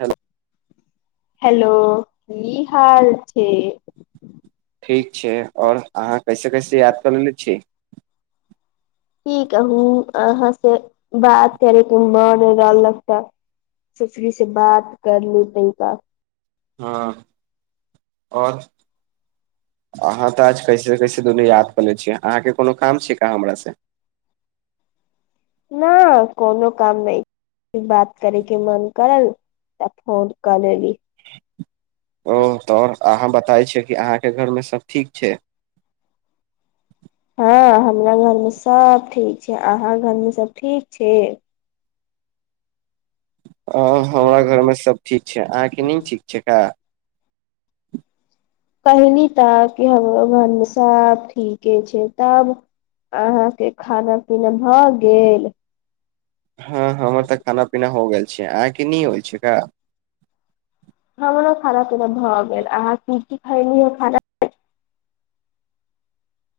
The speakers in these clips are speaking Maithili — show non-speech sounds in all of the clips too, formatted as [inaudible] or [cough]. हेलो हेलो की हाल छै ठीक छै और अहाँ कैसे कैसे याद कर लेले छी की कहु अहाँ से बात करेके मन रहलक तऽ सुसरी से बात कर लू तनिका ह और अहाँ तऽ आज कैसे कैसे दुनू याद कले छियै अहाँके कोनो काम छी का हमरासे न कोनो काम नै बात करय के मन करल तऽ फोन कऽ लेली ओ तऽ अहाँ बताय छी कि अहाँके घरमे सभ ठीक छै हँ हमरा घरमे सब ठीक छै अहाँ घरमे सब ठीक छै ह हमरा घरमे सभ ठीक छै अहाँके नहि ठीक छै का कहिली तऽ कि हमरो घरमे सब ठीके छै तब अहाँके खाना पीना भऽ गेल हँ हमर तऽ खाना पीना हो गेल छै अहाँके नी होय छैका हमरो खाना पीना भऽ गेल अहाँ की की खइली ह खानामे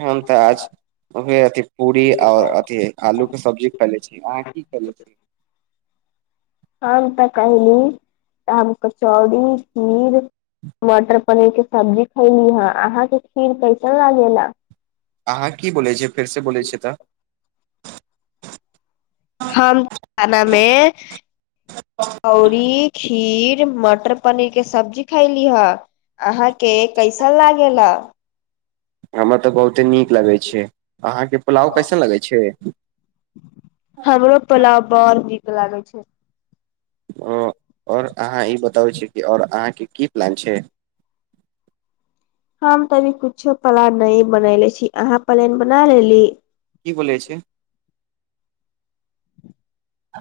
हम तऽ आज हम अथी पूरी आओर अथी आलू के सब्जी खैले छी अहाँ की खेले छी [inaudible] हम तऽ कहिली तऽ हम कचौड़ी खीर मटर पनीर के सब्जी खयली हं अहाँके खीर कैसन लागेला अहाँ की बोलै छियै फेरसँ बोलै छियै तऽ हम खानामे पौड़ी खीर मटर पनीर के सब्जी खयली ह अहाँके कैसन लागेला हमरा तऽ बहुते नीक लगै छै अहाँके पुलाव कैसन लगे छै हमरो पोलाउ बर नीक लागै छै ओ और अहाँ ई बताबै छी कि और अहाँके की प्लान छै [inaudible] हम तऽ अभी कुछो पलान नै बनेले छी अहाँ पलेन बना लेली की बोलै छै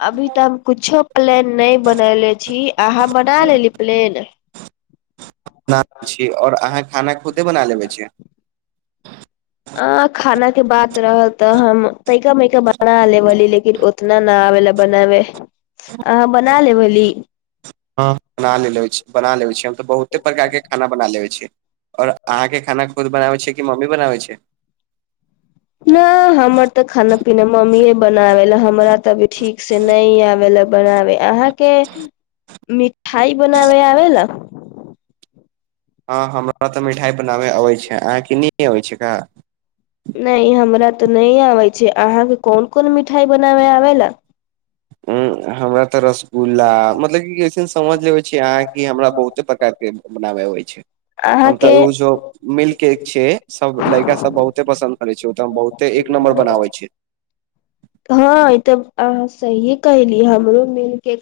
अभी तऽ हम कुछो प्लेन नै बनेले छी अहाँ बना लेली प्लेन बना छी आओर अहाँ खाना खुदे बना लेबै छी आ खाना के बात रहल तऽ हम तैका मैका बनाा लेबेली लेकिन फीर ओतना न आबे ले बनाबे अहाँ बना लेबेली हँ बना लै ल छी बना लेबे छी हम तऽ बहुते प्रकार के खाना बना लेेबे छी और अहाँ के खाना खुद बनाबे छी कि मम्मी बनाबे छै न हमर तऽ खाना पीना मम्मीए बनाबेला हमरा तऽ ठीक से नहि आबे ले बनाबे अहाँके मिठाइ बनाबे आबे ला हँ हमरा तऽ मिठाइ बनाबय अबैत छै अहाँके नहि अबैत छै का नहि हमरा तऽ नहि आबै छै अहाँके कोन कोन मिठाइ बनाबै आबै लए ह हमरा तऽरस बुला मतलब कि अइसन समझ लेबे छी अहाँ कि हमरा बहुते प्रकार के बनाबे आबै छै हम तऽ अहाँके ओ जो मिल् केक छै सब लड़का सब बहुते पसन्द करे छै ओ त बहुते एक नमर मरो बनाबै छै हँ ई तऽ अहाँ सहीये कहली हमरो मिलके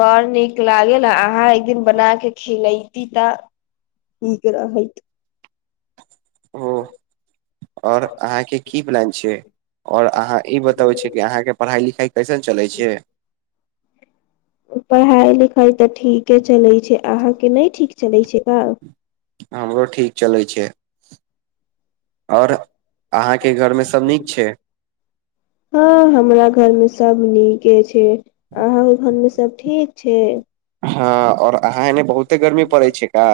बड़ नीक लागेला अहाँ एक दिन बना के खिलैती तऽ ठीक रहै ओ आओर अहाँके की प्लान छै आओर अहाँ ई बतबै छियै कि अहाँके पढ़ाइ लिखाइ कैसन चलै छै पढ़ाइ लिखाइ तऽ ठीके चलैत छै अहाँके नहि ठीक चलैत छै का हमरो ठीक चलै छै आओर अहाँके घरमे सब नीक छै हँ हमरा घरमे सब नीके छै आहां ओ घरमे सब ठीक छै हँ और अहाँ एने बहुते गर्मी पड़ै छै का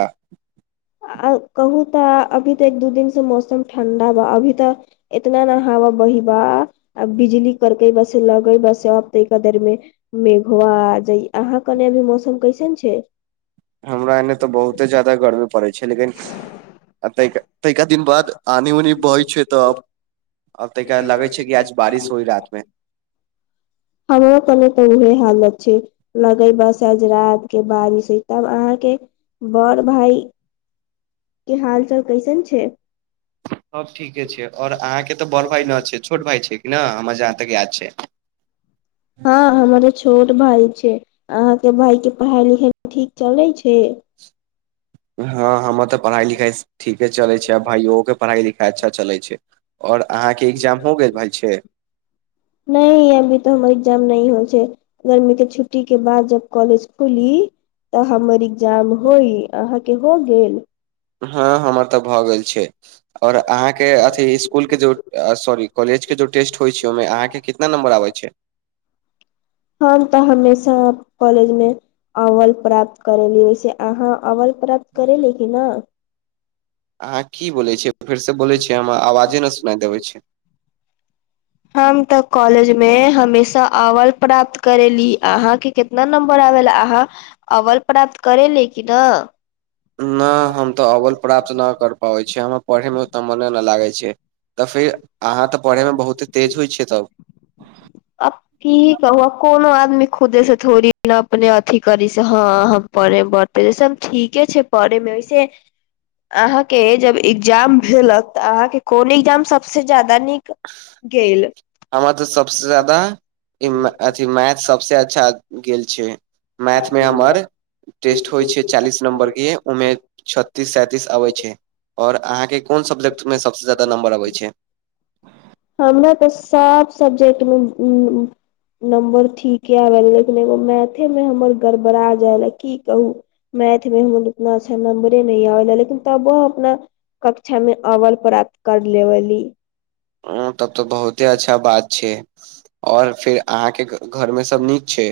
आ कहू तऽ अभी तऽ एक दू दिन से मौसम ठंडा बा अभी तऽ इतना ने बहि बा आ बिजली करके बसे लगई बसे ब तऽ क देर मे मेघआ ह अहाँ क ने अभी मौसम कैसन छै हमरा एने तऽ बहुते ज्यादा गर्मी पड़ै छै लेकिन एते तैका दिन बाद आनी उनी बहै छै तऽब आब तैका लागै छै कि आज बारिश होई रात मे हमर कने कह है हालत लगे बस आज रात के बारिश होय तब अहाँके बर भइ के हाल चाल कैसन छै सब ठीके छै आओर अहाँ के तऽ बड़ भाय न छै छोट भाय छै कि ने हमर जहाँ तक याद छै से हँ हमर छोट भाय छै अहाँके भाय के पढ़ाइ लिखाइ ठीक चलै छै हँ हमर तऽ पढ़ाइ लिखाइ ठीके चलैत छै आ भाइयोक के पढ़ाइ लिखाइ अच्छा चलै छै आओर अहाँके एग्जाम हो गेल भाय छै नहि अभी तो हमर एग्जाम नहि हो छै गर्मी के छुट्टी के बाद जब कॉलेज खुली तऽ हमर एग्जाम होई अहाँके हो गेल हँ हमर तऽ भऽ गेल छै आओर अहाँके अथी स्कुल के जे सॉरी कॉलेज के जो टेस्ट होइ छै ओहिमे अहाँके कितना नम्बर आबै छै हं तऽ हमेशा कॉलेजमे अव्वल प्राप्त करेली वैसे अहाँ अव्वल प्राप्त करेली कि ने अहाँ की बोलैत छियै फेरसँ बोलैत छियै हमरा आवाजे ने सुनाय देबै छै हम तऽ कॉलेज मे हम हमेशा अब्वल प्राप्त करेली अहा के कितना नंबर आबेला अहाँ अव्वल प्राप्त कर करे ल कि न नहि हम तऽ अब्वल प्राप्त न कर पाबै छीयै हम पढ़यमे ओतेक मने नहि लागै छै तऽ फेर अहाँ तऽ पढ़यमे बहुते तेज होइ छियै तब दी खुदे से थोड़ी ने अपने अथी करी से ह हम पढ़े बढ़तेज ठीके छै पढ़ मे ऐसे अहाँके जब एग्जाम भेलत तऽ अहाँके कोन एग्जाम सबसँ जादा निक गेल सबस जदा अथि मैथ सबसँ अच्छा गेल छै मैथ मे हमर टेस्ट होइ छै चालीस नंबर के ओ मे छत्तीस सैंतीस आबै छै आओर अहाँके कोन सब्जेक्टमे सभसँ ज्यादा नम्बर अबैत छै हमरा तऽ सब सब्जेक्टमे नम्बर ठीके आबेला लेकिन एगो मैथे मे हमर गड़बड़ा जाले की कहू मैथ उतना अच्छा नंबरे न आबेला लेकिन तबो अपना कक्षामे अब्वल प्राप्त कर लेबली ओ तब तऽ बहुते अच्छा बात छै आओर फेर अहाँके घरमे सभ नीक छै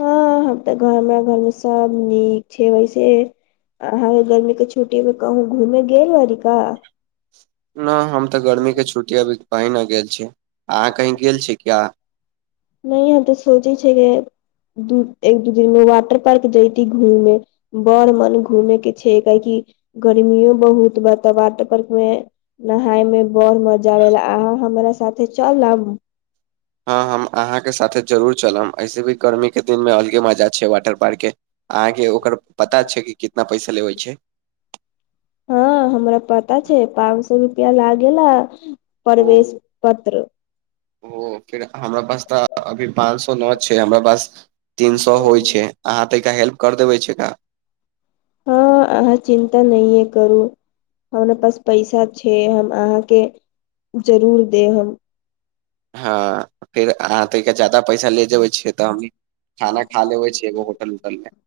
हँ हम तऽ घरमेरा घरमे सब नीक छै वैसे आ ह गर्मी के छुट्टी मे कहू घूमे गेल बारिका न हम तऽ गर्मी के छुट्टी अभी कहीं न गेल छी अहाँ कहीं गेल छी किया नहि हह तऽ सोची छै कि दु एक दू दिन मे वाटर पार्क जइति घूमे बड़ मन घूमेै के छै काहे कि क गर्मियो बहुत बात वाटर पार्क मे नहाय मे बर मजा आबेला अहाँ हमरा साथे चल न आबू हँ हम अहाँके साथे जरूर चलब ऐसे भी गर्मीके दिनमे अलगे मजा छै वाटर पार्कके अहाँके ओकर पता छै कि कितना पैसा लेबै छै स रुपआ लागेल ओ प्रवेश पत्र ओ फिर हमरा पास तऽ अभी पाँच सए नओ छै हमरा पास तीन सए होइ छै अहाँ तऽ एकरा हेल्प करि देबै छै एका हँ अहाँ चिन्ता नहिए करू हमरा पास पैसा छै हम अहाँके जरूर दे हम हँ फेर अहाँ तके जादा पैसा ले जेबै छै तऽ हम खाना खा लेबै छ एगो होटल उटल मे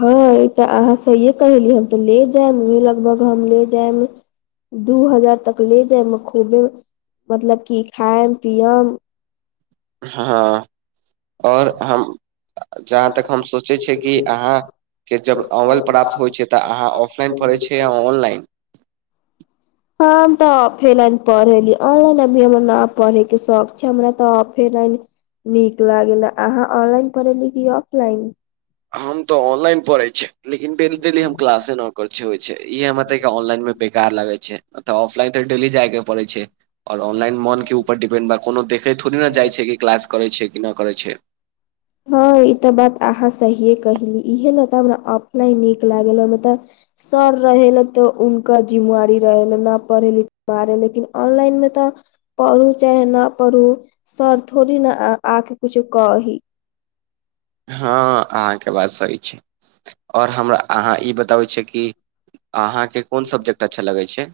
हँ तऽ अहाँ सहिए कहली हम तऽ ले जायब लगभग हम ले जायब दू हजार तक ले जायमे खूबे मतलब कि खायब पियब हँ आओर हम जहाँ तक हम सोचै छियै कि अहाँ के जब अमल प्राप्त होइत छै तऽ अहाँ ऑफलाइन पढ़ै छियै या ऑनलाइन हम तऽ औफेलाइन पढ़ेली ऑनलाइन अभी हमर न पढ़ेके शौख छै हमरा तऽ फेरन नीक लागल अहाँ ऑनलाइन पढ़ेली कि ऑफलाइन हम तऽ ऑनलाइन पढ़ैत छै लेकिन डेली डेली हम क्लासे न कर छै होइ छै इ हमरा त ऑनलाइनमे बेकार लागै छै अऽ ऑफलाइन तऽ डेली जाइके पड़ै छै आओर ऑनलाइन मनके उपर डिपेंड बा कोनो देखैत थोड़े ने जाइ छै कि क्लास करै छै कि न करै छै हँ ई तऽ बात अहाँ सहिए कहली इहे ने तब ने अपना नीक लागल ओहिमे तब सर रहे ल' तऽ उनका जिम्वारी रहे न पढ़े लिख रहे लेकिन ऑनलाइन में तऽ पढ़ू च न पढ़ू सर थोड़ी ने आके कुछु कही हँ अहाँके बात सही छै आओर हमरा अहाँ ई बताबै छै कि अहाँके कोन सब्जेक्ट अच्छा लगै छै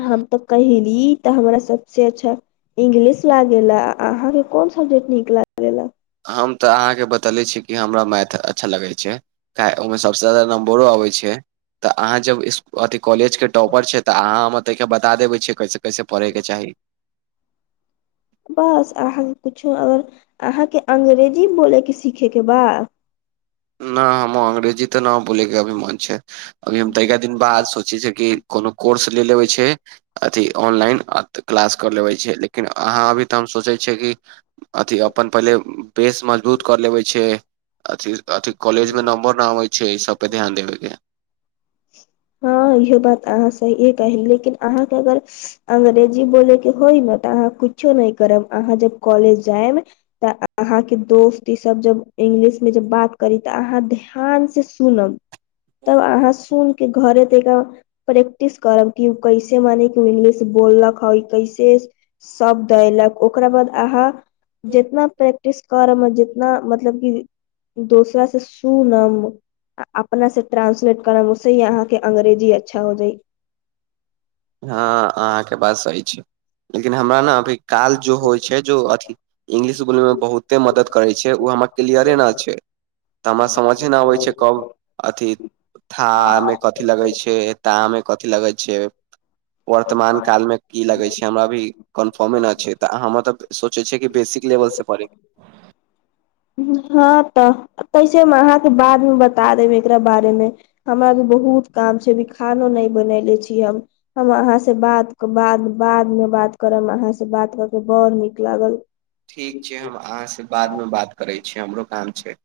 हम तऽ कहीली तऽ हमरा सबसे अच्छा इंग्लिश लागेला अहाँकेँ कोन सब्जेक्ट नीक लागेला हम तऽ अहाँके बतेले छी कि हमरा मैथ अच्छा लगै छै क ओहिमे सबसे जादा नंबरो होइ छै तऽ अहाँ जब अथि कॉलेज के टॉपर छै तऽ अहाँ हम तइके बता देबे छीयै कैसे कैसे पढ़े के चाही [inaudible] बस अहाँ कुछो अगर अहाँके अंग्रेजी बोलयके सीखेके बा न हमो अंग्रेजी तऽ न बोलेके अभीमन छै अभी हम तैका दिन बाद सोचे छिय कि कोनो कोर्स ले लेबे छै अथि ऑनलाइन आ तऽ क्लास कर लेबै छै लेकिन अहाँ अभी तऽ हम सोचै छियै कि अथी अपन पहिले बेस मजबूत कर लेबै छै अथी अथि कॉलेज मे नम्बर न आबै छै ई सबपे ध्यान देबेके हँ इहो बात अहाँ सही कह लेकिन अहाँके अगर अंग्रेजी बोलेके होइ न तऽ अहाँ कुछो नहि करब अहाँ जब कॉलेज जायब तऽ अहाँके दोस्त ई सब जब इंगलिशमे जब बात करी तऽ अहाँ ध्यान से सुनब तब अहाँ सुन के घरे रहि के प्रैक्टिस करब कि उ कैसे मने कि इंग्लिश बोललक है कैसे सभ दैलक ओकरा बाद अहाँ जितना प्रैक्टिस करब जितना मतलब कि दोसरा से सुनम अपना से ट्रांसलेट करम तै यहाँके अंग्रेजी अच्छा हो जाइ हँ अहाँके बात सही छै लेकिन हमरा न अभी काल जो होइ छै जो अथी इंगलिश बोलेमे बहुते मदद करै छै ओ हमर क्लियरे न छै तऽ हमरा समझे नहि आबै छै कब अथी था मे कथी लगै छै ता मे कथी लगै छै वर्तमान कालमे की लगै छै हमरा भी कन्फर्मे नहि छै तऽ हम तऽ सोचै छियै कि बेसी लेवल से पढ़े हँ तऽ कैसे मे अहाँके बादमे बता देब एकरा बारेमे हमरा भी बहुत काम छै अभी खानो नै बनैले छी हम हम अहाँ से बाद के बाद बादमे बात करब हम से बात कऽ के बड़ नीक लागल ठीक छै हम अहाँसे बादमे बात करै छियै हमरो काम छै